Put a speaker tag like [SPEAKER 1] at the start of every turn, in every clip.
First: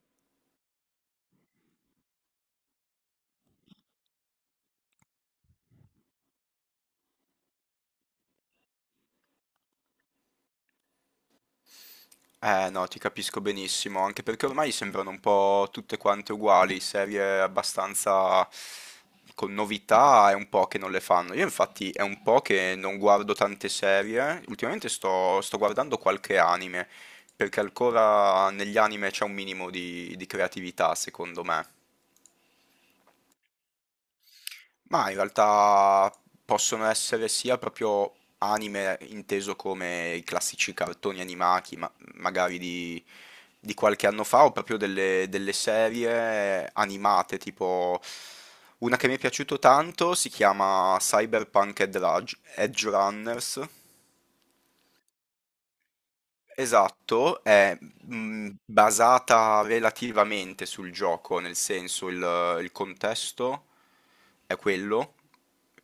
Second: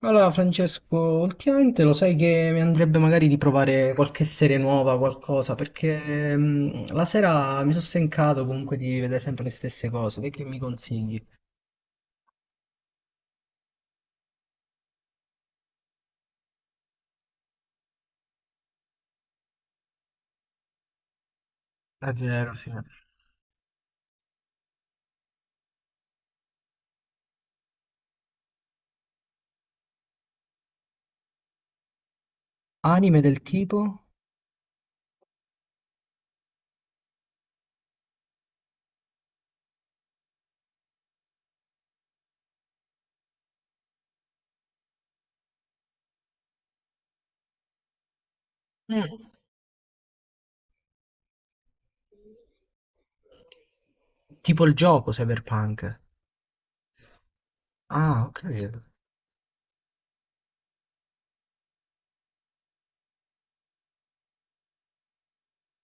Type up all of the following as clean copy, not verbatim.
[SPEAKER 1] Allora, Francesco, ultimamente lo sai che mi andrebbe magari di provare qualche serie nuova, qualcosa, perché la sera mi sono stancato comunque di vedere sempre le stesse cose. Te che mi consigli?
[SPEAKER 2] No, ti capisco benissimo, anche perché ormai sembrano un po' tutte quante uguali, serie abbastanza con novità è un po' che non le fanno. Io infatti è
[SPEAKER 1] È
[SPEAKER 2] un po'
[SPEAKER 1] vero, sì.
[SPEAKER 2] che non guardo tante serie, ultimamente sto guardando qualche anime, perché ancora negli anime c'è un minimo di creatività, secondo me.
[SPEAKER 1] Anime del tipo?
[SPEAKER 2] Ma in realtà possono essere sia proprio anime inteso come i classici cartoni animati, magari di qualche anno fa, o proprio delle serie animate, tipo una che mi è
[SPEAKER 1] Mm.
[SPEAKER 2] piaciuto tanto si chiama Cyberpunk Edge Runners.
[SPEAKER 1] Tipo il gioco Cyberpunk.
[SPEAKER 2] Esatto, è
[SPEAKER 1] Ah, ok.
[SPEAKER 2] basata relativamente sul gioco, nel senso il contesto è quello,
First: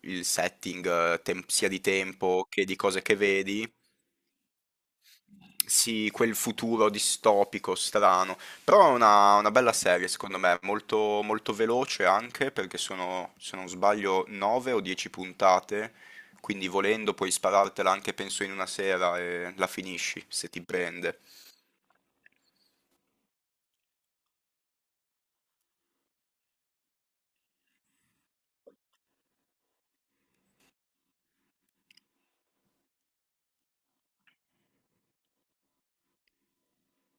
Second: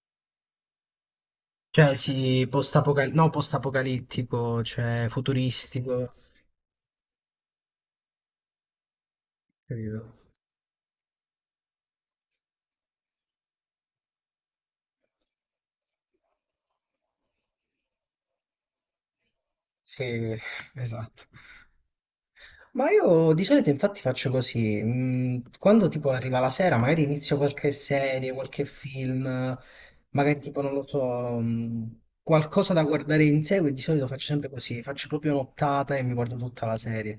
[SPEAKER 2] il setting, sia di
[SPEAKER 1] Cioè, sì,
[SPEAKER 2] tempo che di cose che
[SPEAKER 1] no,
[SPEAKER 2] vedi,
[SPEAKER 1] post-apocalittico, cioè futuristico.
[SPEAKER 2] sì, quel futuro distopico, strano, però è una bella serie
[SPEAKER 1] Capito?
[SPEAKER 2] secondo me, molto, molto veloce anche perché sono, se non sbaglio, 9 o 10 puntate, quindi volendo puoi sparartela anche penso in una sera e la finisci
[SPEAKER 1] Sì,
[SPEAKER 2] se ti prende.
[SPEAKER 1] esatto. Ma io di solito infatti faccio così, quando tipo arriva la sera magari inizio qualche serie, qualche film, magari tipo non lo so, mm, qualcosa da guardare in seguito, di solito faccio sempre così, faccio proprio un'ottata e mi guardo tutta la serie.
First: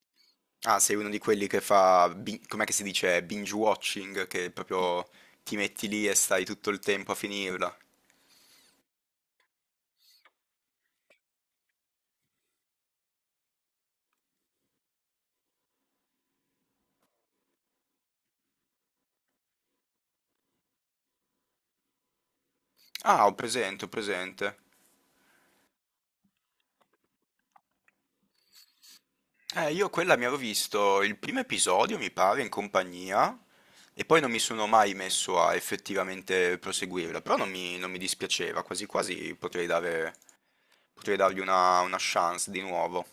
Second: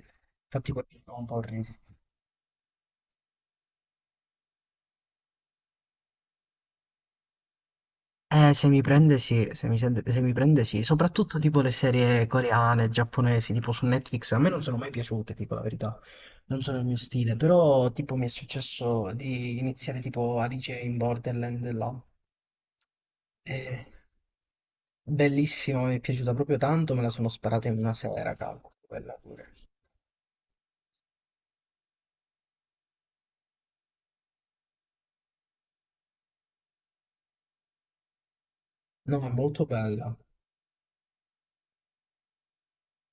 [SPEAKER 1] Infatti
[SPEAKER 2] Ah,
[SPEAKER 1] poi
[SPEAKER 2] sei
[SPEAKER 1] mi
[SPEAKER 2] uno di
[SPEAKER 1] trovo un po'
[SPEAKER 2] quelli che
[SPEAKER 1] ridere.
[SPEAKER 2] fa, com'è che si dice, binge watching, che proprio ti metti lì e stai tutto il tempo a finirla.
[SPEAKER 1] Se mi prende sì, se mi prende sì, soprattutto tipo le serie coreane, giapponesi, tipo su Netflix, a me non sono mai piaciute, tipo la verità, non sono il mio stile, però tipo mi è successo di iniziare tipo Alice in Borderland là.
[SPEAKER 2] Ah, ho
[SPEAKER 1] Eh,
[SPEAKER 2] presente, ho presente.
[SPEAKER 1] bellissima, mi è piaciuta proprio tanto, me la sono sparata in una sera, cavolo, quella pure.
[SPEAKER 2] Io quella mi avevo visto il primo episodio, mi pare, in compagnia, e poi non mi sono mai messo a effettivamente proseguirla, però non mi dispiaceva, quasi
[SPEAKER 1] No, è
[SPEAKER 2] quasi
[SPEAKER 1] molto bella.
[SPEAKER 2] potrei dargli una chance di nuovo.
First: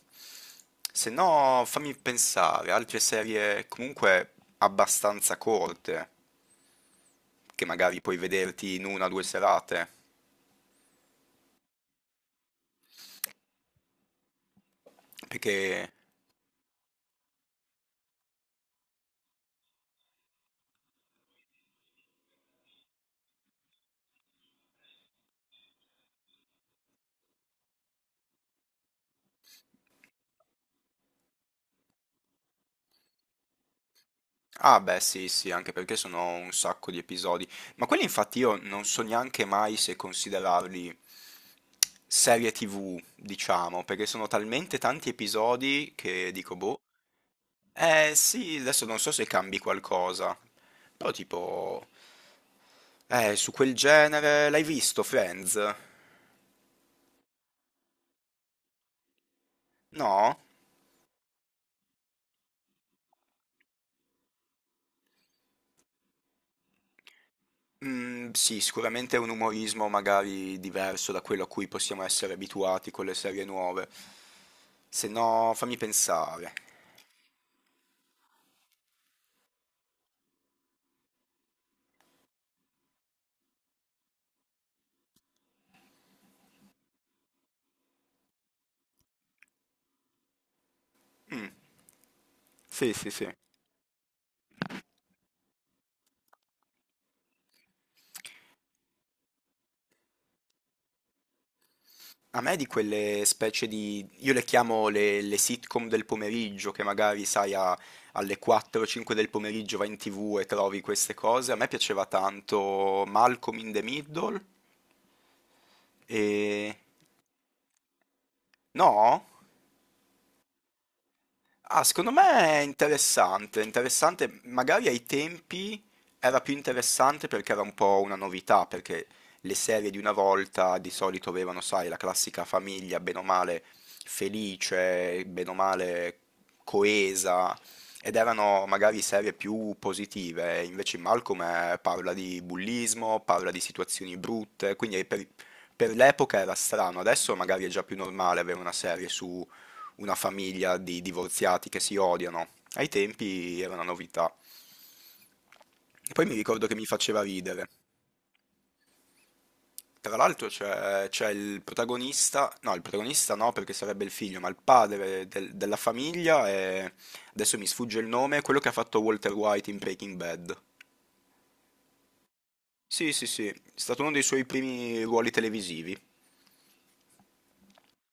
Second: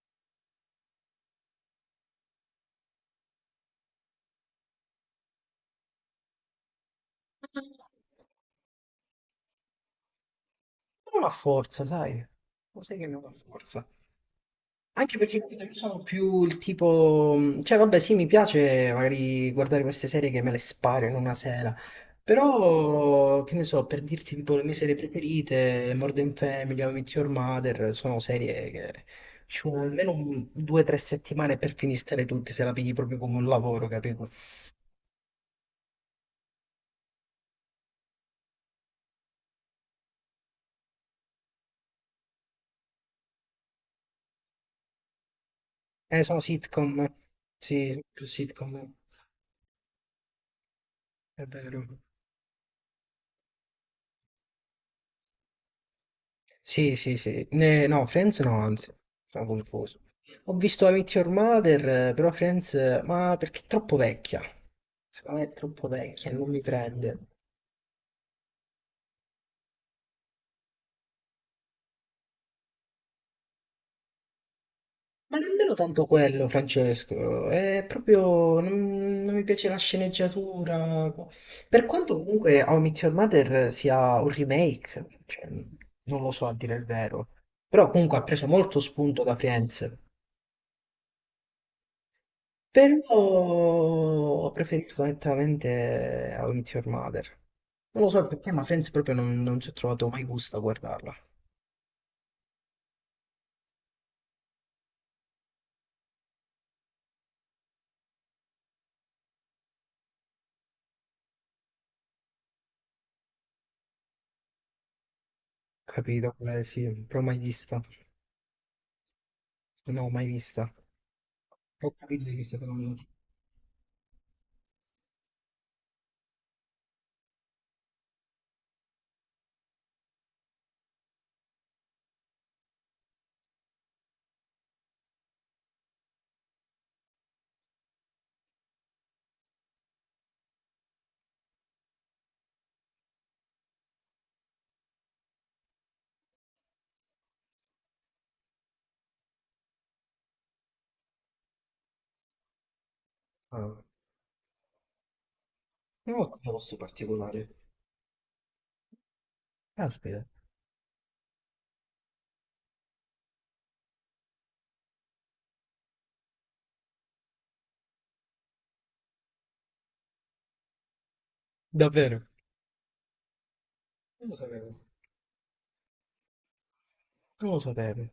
[SPEAKER 2] Se no, fammi pensare, altre serie comunque abbastanza corte, che magari puoi vederti in una o due serate,
[SPEAKER 1] Non ha forza, sai, lo sai che non ha forza. Anche perché capito, io
[SPEAKER 2] perché...
[SPEAKER 1] sono più il tipo, cioè vabbè sì mi piace magari guardare queste serie che me le sparo in una sera, però che ne so, per dirti tipo le mie serie preferite, Modern Family, How I Met Your Mother, sono serie che ci vuole almeno due o tre settimane per finirtele tutte se la pigli proprio come un lavoro, capito?
[SPEAKER 2] Ah beh sì sì, anche perché sono un sacco di episodi, ma quelli infatti io non so neanche mai se considerarli serie TV, diciamo, perché sono talmente tanti episodi che
[SPEAKER 1] Sono
[SPEAKER 2] dico, boh,
[SPEAKER 1] sitcom, sì,
[SPEAKER 2] eh
[SPEAKER 1] più
[SPEAKER 2] sì, adesso
[SPEAKER 1] sitcom,
[SPEAKER 2] non so se cambi qualcosa, però
[SPEAKER 1] è vero.
[SPEAKER 2] tipo, su quel genere l'hai visto Friends?
[SPEAKER 1] Sì, sì, sì. No, Friends no, anzi, sono confuso.
[SPEAKER 2] No?
[SPEAKER 1] Ho visto I Meet Your Mother, però Friends, ma perché è troppo vecchia. Secondo me è troppo vecchia, non mi prende.
[SPEAKER 2] Mhmm, sì, sicuramente è un umorismo magari diverso da quello a cui possiamo essere abituati con le serie nuove. Se
[SPEAKER 1] Ma
[SPEAKER 2] no,
[SPEAKER 1] nemmeno
[SPEAKER 2] fammi
[SPEAKER 1] tanto quello,
[SPEAKER 2] pensare.
[SPEAKER 1] Francesco. È proprio... non mi piace la sceneggiatura. Per quanto comunque How I Meet Your Mother sia un remake, cioè, non lo so a dire il vero. Però comunque ha preso molto spunto da Friends.
[SPEAKER 2] Sì, sì,
[SPEAKER 1] Però
[SPEAKER 2] sì.
[SPEAKER 1] preferisco nettamente How I Met Your Mother. Non lo so perché, ma Friends proprio non ci ho trovato mai gusto a guardarla.
[SPEAKER 2] A me di quelle specie di io le chiamo le sitcom del pomeriggio, che magari, sai, alle 4-5 del pomeriggio vai in TV e trovi queste cose. A me piaceva tanto Malcolm in the Middle
[SPEAKER 1] Capito?
[SPEAKER 2] e...
[SPEAKER 1] Sì, però mai vista.
[SPEAKER 2] No?
[SPEAKER 1] No, mai vista.
[SPEAKER 2] Ah,
[SPEAKER 1] Ho
[SPEAKER 2] secondo me
[SPEAKER 1] capito di che
[SPEAKER 2] è
[SPEAKER 1] state parlando.
[SPEAKER 2] interessante, interessante, magari ai tempi era più interessante perché era un po' una novità, perché le serie di una volta di solito avevano, sai, la classica famiglia, bene o male felice, bene o male coesa, ed erano magari serie più positive, invece in Malcolm parla di bullismo, parla di situazioni brutte, per l'epoca era strano, adesso magari è già più normale avere una serie su una famiglia di divorziati che si odiano. Ai tempi era
[SPEAKER 1] Ah,
[SPEAKER 2] una novità. E
[SPEAKER 1] non ho
[SPEAKER 2] poi mi
[SPEAKER 1] un
[SPEAKER 2] ricordo
[SPEAKER 1] gusto
[SPEAKER 2] che mi faceva
[SPEAKER 1] particolare.
[SPEAKER 2] ridere. Tra
[SPEAKER 1] Caspita.
[SPEAKER 2] l'altro c'è il protagonista no perché sarebbe il figlio, ma il padre della famiglia è, adesso mi sfugge il nome, quello che ha fatto Walter White in Breaking Bad.
[SPEAKER 1] Davvero?
[SPEAKER 2] Sì, sì, sì, è stato uno dei
[SPEAKER 1] Non lo
[SPEAKER 2] suoi
[SPEAKER 1] sapevo.
[SPEAKER 2] primi ruoli televisivi.
[SPEAKER 1] Non lo sapevo.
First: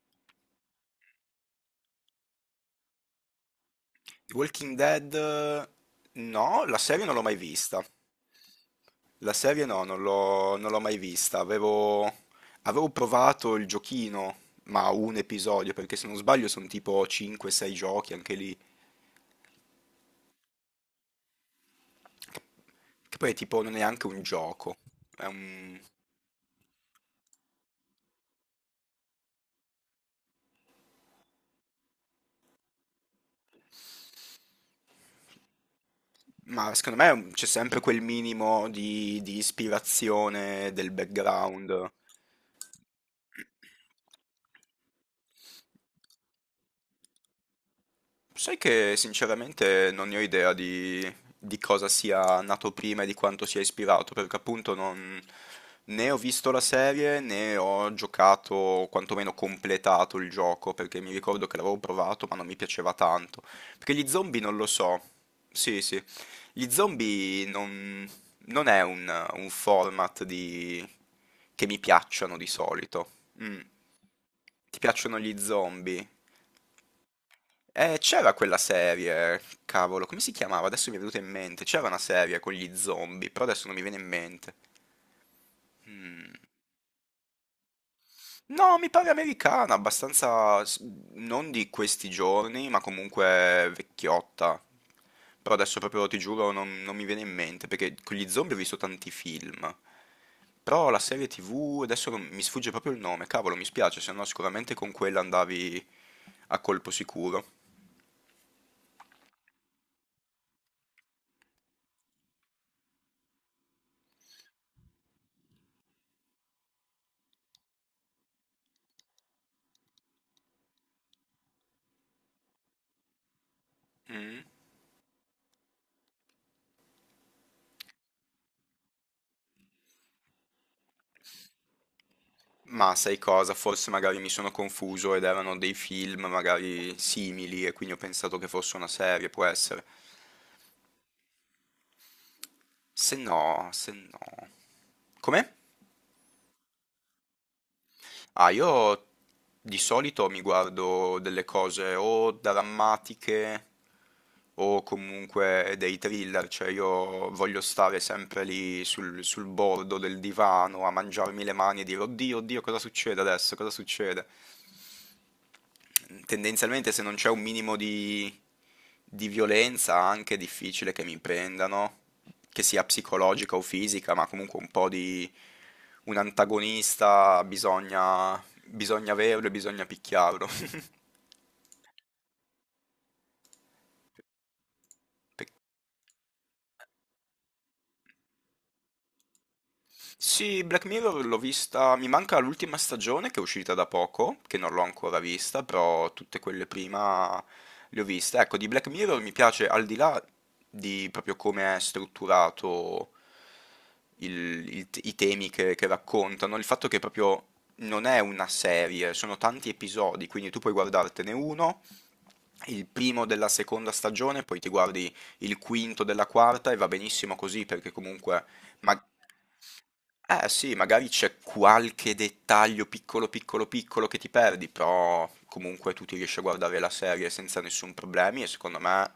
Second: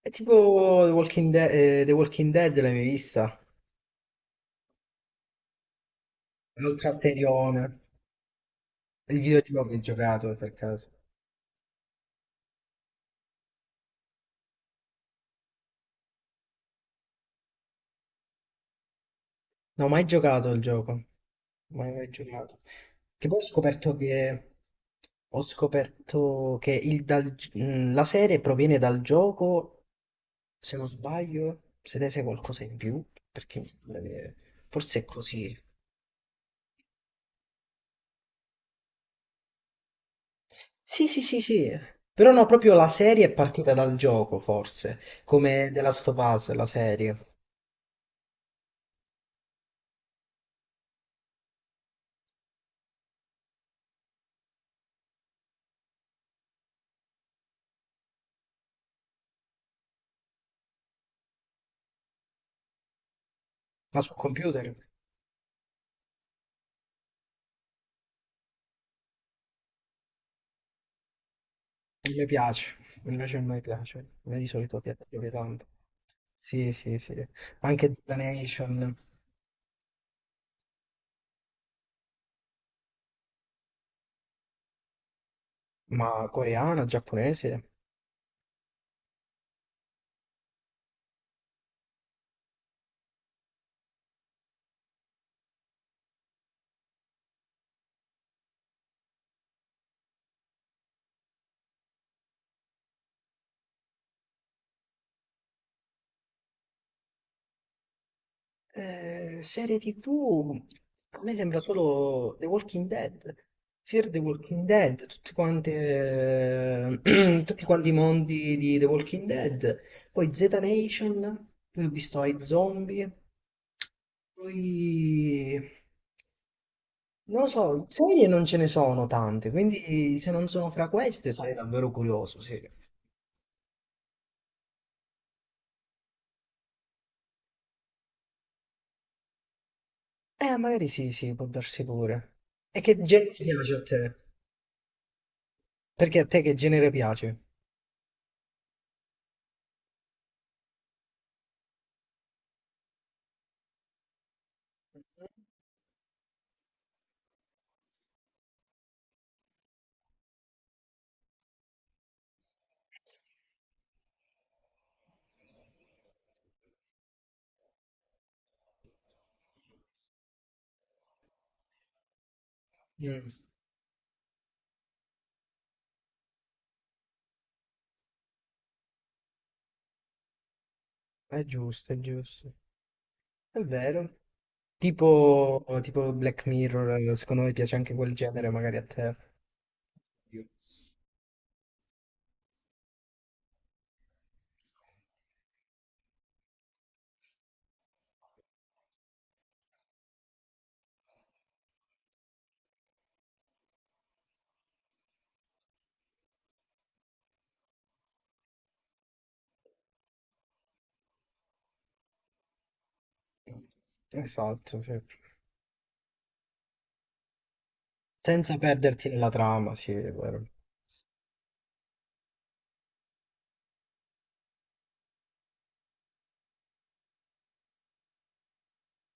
[SPEAKER 1] È tipo The Walking, The Walking Dead, l'hai mai vista?
[SPEAKER 2] Walking Dead, no, la serie non l'ho mai
[SPEAKER 1] L'ultrasterione.
[SPEAKER 2] vista.
[SPEAKER 1] Il
[SPEAKER 2] La
[SPEAKER 1] videogioco
[SPEAKER 2] serie
[SPEAKER 1] che ho
[SPEAKER 2] no,
[SPEAKER 1] giocato per
[SPEAKER 2] non l'ho
[SPEAKER 1] caso.
[SPEAKER 2] mai vista. Avevo provato il giochino, ma un episodio, perché se non sbaglio sono tipo 5-6 giochi anche lì.
[SPEAKER 1] Non ho mai giocato al gioco. Mai, mai giocato.
[SPEAKER 2] Che
[SPEAKER 1] Che
[SPEAKER 2] poi è
[SPEAKER 1] poi
[SPEAKER 2] tipo non è neanche un gioco. È
[SPEAKER 1] ho
[SPEAKER 2] un-
[SPEAKER 1] scoperto che la serie proviene dal gioco, se non sbaglio, se ne sai qualcosa in più, perché mi sembra che forse è così.
[SPEAKER 2] Ma secondo me c'è sempre quel minimo di ispirazione del
[SPEAKER 1] Sì, sì, sì, sì.
[SPEAKER 2] background.
[SPEAKER 1] Però no, proprio la serie è partita dal gioco, forse, come The Last of Us, la serie,
[SPEAKER 2] Sai che sinceramente non ne ho idea di cosa sia nato prima e di quanto sia ispirato, perché appunto non, né ho visto la serie né ho giocato, o quantomeno completato il gioco, perché mi ricordo che l'avevo provato ma non mi piaceva tanto. Perché
[SPEAKER 1] ma
[SPEAKER 2] gli
[SPEAKER 1] sul
[SPEAKER 2] zombie non
[SPEAKER 1] computer.
[SPEAKER 2] lo
[SPEAKER 1] Non
[SPEAKER 2] so. Sì, sì. Gli zombie non, non è un format che mi
[SPEAKER 1] mi
[SPEAKER 2] piacciono di
[SPEAKER 1] piace,
[SPEAKER 2] solito.
[SPEAKER 1] invece non mi
[SPEAKER 2] Mm.
[SPEAKER 1] piace, a me di
[SPEAKER 2] Ti
[SPEAKER 1] solito piace
[SPEAKER 2] piacciono
[SPEAKER 1] più
[SPEAKER 2] gli
[SPEAKER 1] tanto.
[SPEAKER 2] zombie?
[SPEAKER 1] Sì, sì, sì. Anche Z
[SPEAKER 2] C'era quella
[SPEAKER 1] Nation,
[SPEAKER 2] serie, cavolo, come si chiamava? Adesso mi è venuta in mente. C'era una serie con gli zombie, però adesso non mi viene in mente.
[SPEAKER 1] ma
[SPEAKER 2] Mm.
[SPEAKER 1] coreana, giapponese.
[SPEAKER 2] No, mi pare americana, abbastanza non di questi giorni, ma comunque vecchiotta. Però adesso proprio ti giuro non mi viene in mente, perché con gli zombie ho visto tanti film. Però la serie TV, adesso mi sfugge proprio il nome, cavolo, mi spiace, se no sicuramente con quella andavi a colpo sicuro.
[SPEAKER 1] Serie TV, a me sembra solo The Walking Dead. Fear the Walking Dead, tutti quanti, tutti quanti i mondi di The Walking Dead. Poi Z Nation, poi ho visto i zombie.
[SPEAKER 2] Mm.
[SPEAKER 1] Poi... Non lo so, serie non ce ne sono tante, quindi se non sono fra queste sarei davvero curioso, sì.
[SPEAKER 2] Ma sai cosa? Forse magari mi sono confuso ed erano dei film magari simili e quindi ho pensato che fosse una serie, può essere.
[SPEAKER 1] Magari sì, sì, può darsi pure. E che
[SPEAKER 2] Se
[SPEAKER 1] genere
[SPEAKER 2] no,
[SPEAKER 1] piace a
[SPEAKER 2] se
[SPEAKER 1] te?
[SPEAKER 2] no. Come?
[SPEAKER 1] Perché a te che genere piace?
[SPEAKER 2] Ah, io di solito mi guardo delle cose o drammatiche o comunque dei thriller, cioè io voglio stare sempre lì sul bordo del divano a mangiarmi le mani e dire oddio, oddio, cosa succede adesso? Cosa succede? Tendenzialmente se non c'è un minimo di violenza anche è difficile che mi prendano, che sia
[SPEAKER 1] Mm.
[SPEAKER 2] psicologica o fisica, ma comunque un po' di un antagonista bisogna averlo e bisogna picchiarlo.
[SPEAKER 1] È giusto, è giusto. È vero.
[SPEAKER 2] Perché
[SPEAKER 1] Tipo, tipo Black Mirror, secondo me piace anche quel genere, magari a te.
[SPEAKER 2] Sì, Black Mirror l'ho vista, mi manca l'ultima stagione che è uscita da poco, che non l'ho ancora vista, però tutte quelle prima le ho viste. Ecco, di Black Mirror mi piace al di là di proprio come è strutturato i temi che raccontano, il fatto che proprio non è una serie, sono tanti episodi, quindi tu puoi guardartene uno, il primo della seconda stagione, poi ti
[SPEAKER 1] Esatto, sì.
[SPEAKER 2] guardi il quinto della quarta e va benissimo così perché comunque...
[SPEAKER 1] Senza
[SPEAKER 2] ma-
[SPEAKER 1] perderti nella trama, sì, è vero.
[SPEAKER 2] eh
[SPEAKER 1] Il
[SPEAKER 2] sì, magari c'è qualche dettaglio piccolo piccolo piccolo che ti perdi, però comunque tu ti riesci a guardare la serie senza nessun problemi e secondo me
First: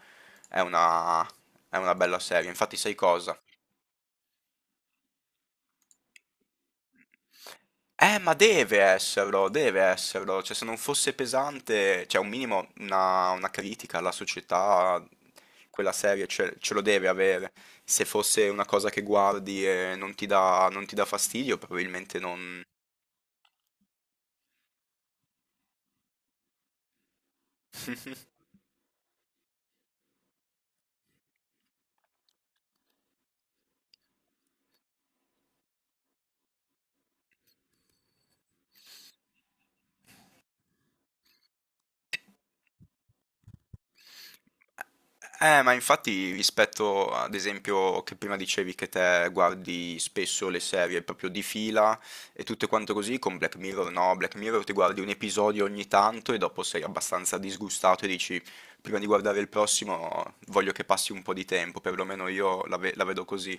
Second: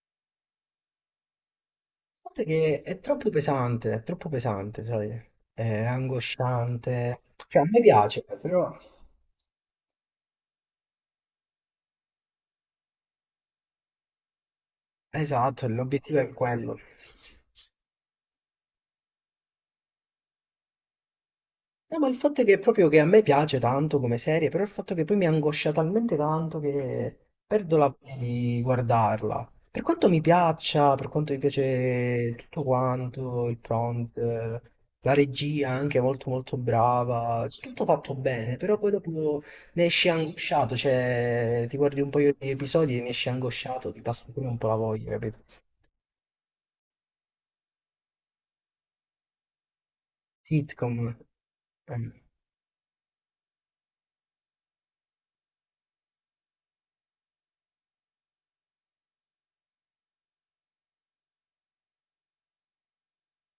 [SPEAKER 2] è è una bella
[SPEAKER 1] fatto è
[SPEAKER 2] serie. Infatti
[SPEAKER 1] che
[SPEAKER 2] sai cosa?
[SPEAKER 1] è troppo pesante, sai? È angosciante. Cioè, a me piace,
[SPEAKER 2] Ma
[SPEAKER 1] però...
[SPEAKER 2] deve esserlo, deve esserlo. Cioè, se non fosse pesante, cioè un minimo, una critica alla società,
[SPEAKER 1] Esatto,
[SPEAKER 2] quella
[SPEAKER 1] l'obiettivo
[SPEAKER 2] serie
[SPEAKER 1] è
[SPEAKER 2] ce
[SPEAKER 1] quello.
[SPEAKER 2] lo deve avere. Se fosse una cosa che guardi e non ti dà fastidio,
[SPEAKER 1] No, ma il
[SPEAKER 2] probabilmente
[SPEAKER 1] fatto è che
[SPEAKER 2] non...
[SPEAKER 1] proprio che a me piace tanto come serie, però il fatto che poi mi angoscia talmente tanto che perdo la voglia di guardarla. Per quanto mi piaccia, per quanto mi piace tutto quanto, il prompt, la regia anche molto molto brava, tutto fatto bene, però poi dopo ne esci angosciato, cioè ti guardi un paio di episodi e ne esci angosciato, ti passa pure un po' la voglia, capito?
[SPEAKER 2] Ma infatti rispetto ad esempio che prima dicevi che te guardi spesso le serie
[SPEAKER 1] Sitcom,
[SPEAKER 2] proprio di fila
[SPEAKER 1] eh,
[SPEAKER 2] e tutte quante così, con Black Mirror no, Black Mirror ti guardi un episodio ogni tanto e dopo sei abbastanza disgustato e dici prima di guardare il prossimo voglio che passi un po' di tempo, perlomeno io la vedo così.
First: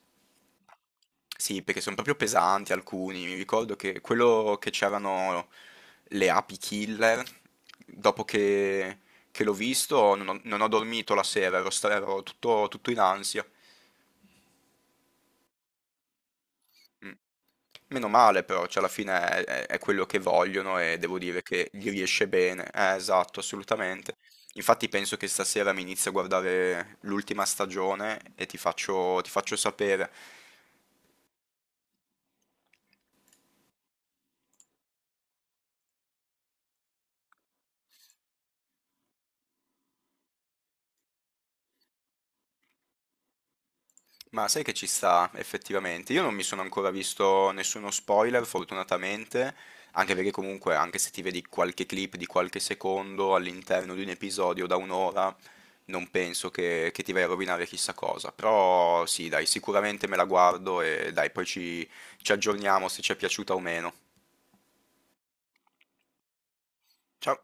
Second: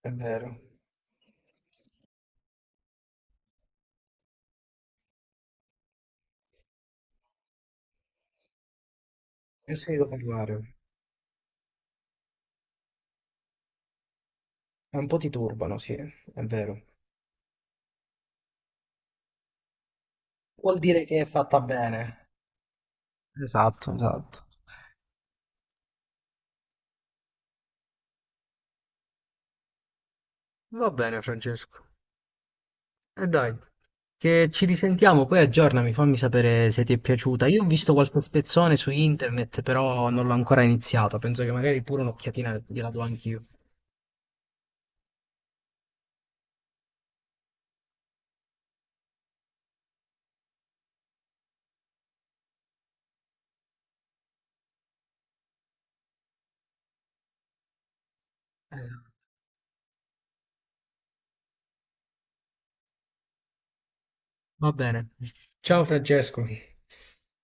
[SPEAKER 1] è vero.
[SPEAKER 2] Sì, perché son proprio pesanti alcuni. Mi ricordo che quello che c'erano le api killer, dopo che l'ho
[SPEAKER 1] Non se ne devo
[SPEAKER 2] visto
[SPEAKER 1] parlare.
[SPEAKER 2] non ho dormito la sera, ero tutto, tutto in ansia.
[SPEAKER 1] E un po' ti turbano, sì, è vero.
[SPEAKER 2] Mm. Meno male però, cioè alla fine è, è quello che
[SPEAKER 1] Vuol
[SPEAKER 2] vogliono e
[SPEAKER 1] dire
[SPEAKER 2] devo
[SPEAKER 1] che è
[SPEAKER 2] dire
[SPEAKER 1] fatta
[SPEAKER 2] che gli
[SPEAKER 1] bene.
[SPEAKER 2] riesce bene. Esatto,
[SPEAKER 1] Esatto,
[SPEAKER 2] assolutamente.
[SPEAKER 1] esatto.
[SPEAKER 2] Infatti penso che stasera mi inizio a guardare l'ultima stagione e ti faccio sapere.
[SPEAKER 1] Va bene, Francesco. E dai, che ci risentiamo, poi aggiornami, fammi sapere se ti è piaciuta. Io ho visto qualche spezzone su internet, però non l'ho ancora iniziato. Penso che magari pure un'occhiatina gliela do anch'io.
[SPEAKER 2] Ma sai che ci sta effettivamente? Io non mi sono ancora visto nessuno spoiler, fortunatamente, anche perché comunque, anche se ti vedi qualche clip di qualche secondo all'interno di un episodio da un'ora, non penso che ti vai a rovinare chissà cosa. Però
[SPEAKER 1] Esatto.
[SPEAKER 2] sì, dai, sicuramente me la guardo e dai, ci aggiorniamo se ci è piaciuta o meno.
[SPEAKER 1] Va bene. Ciao Francesco.
[SPEAKER 2] Ciao!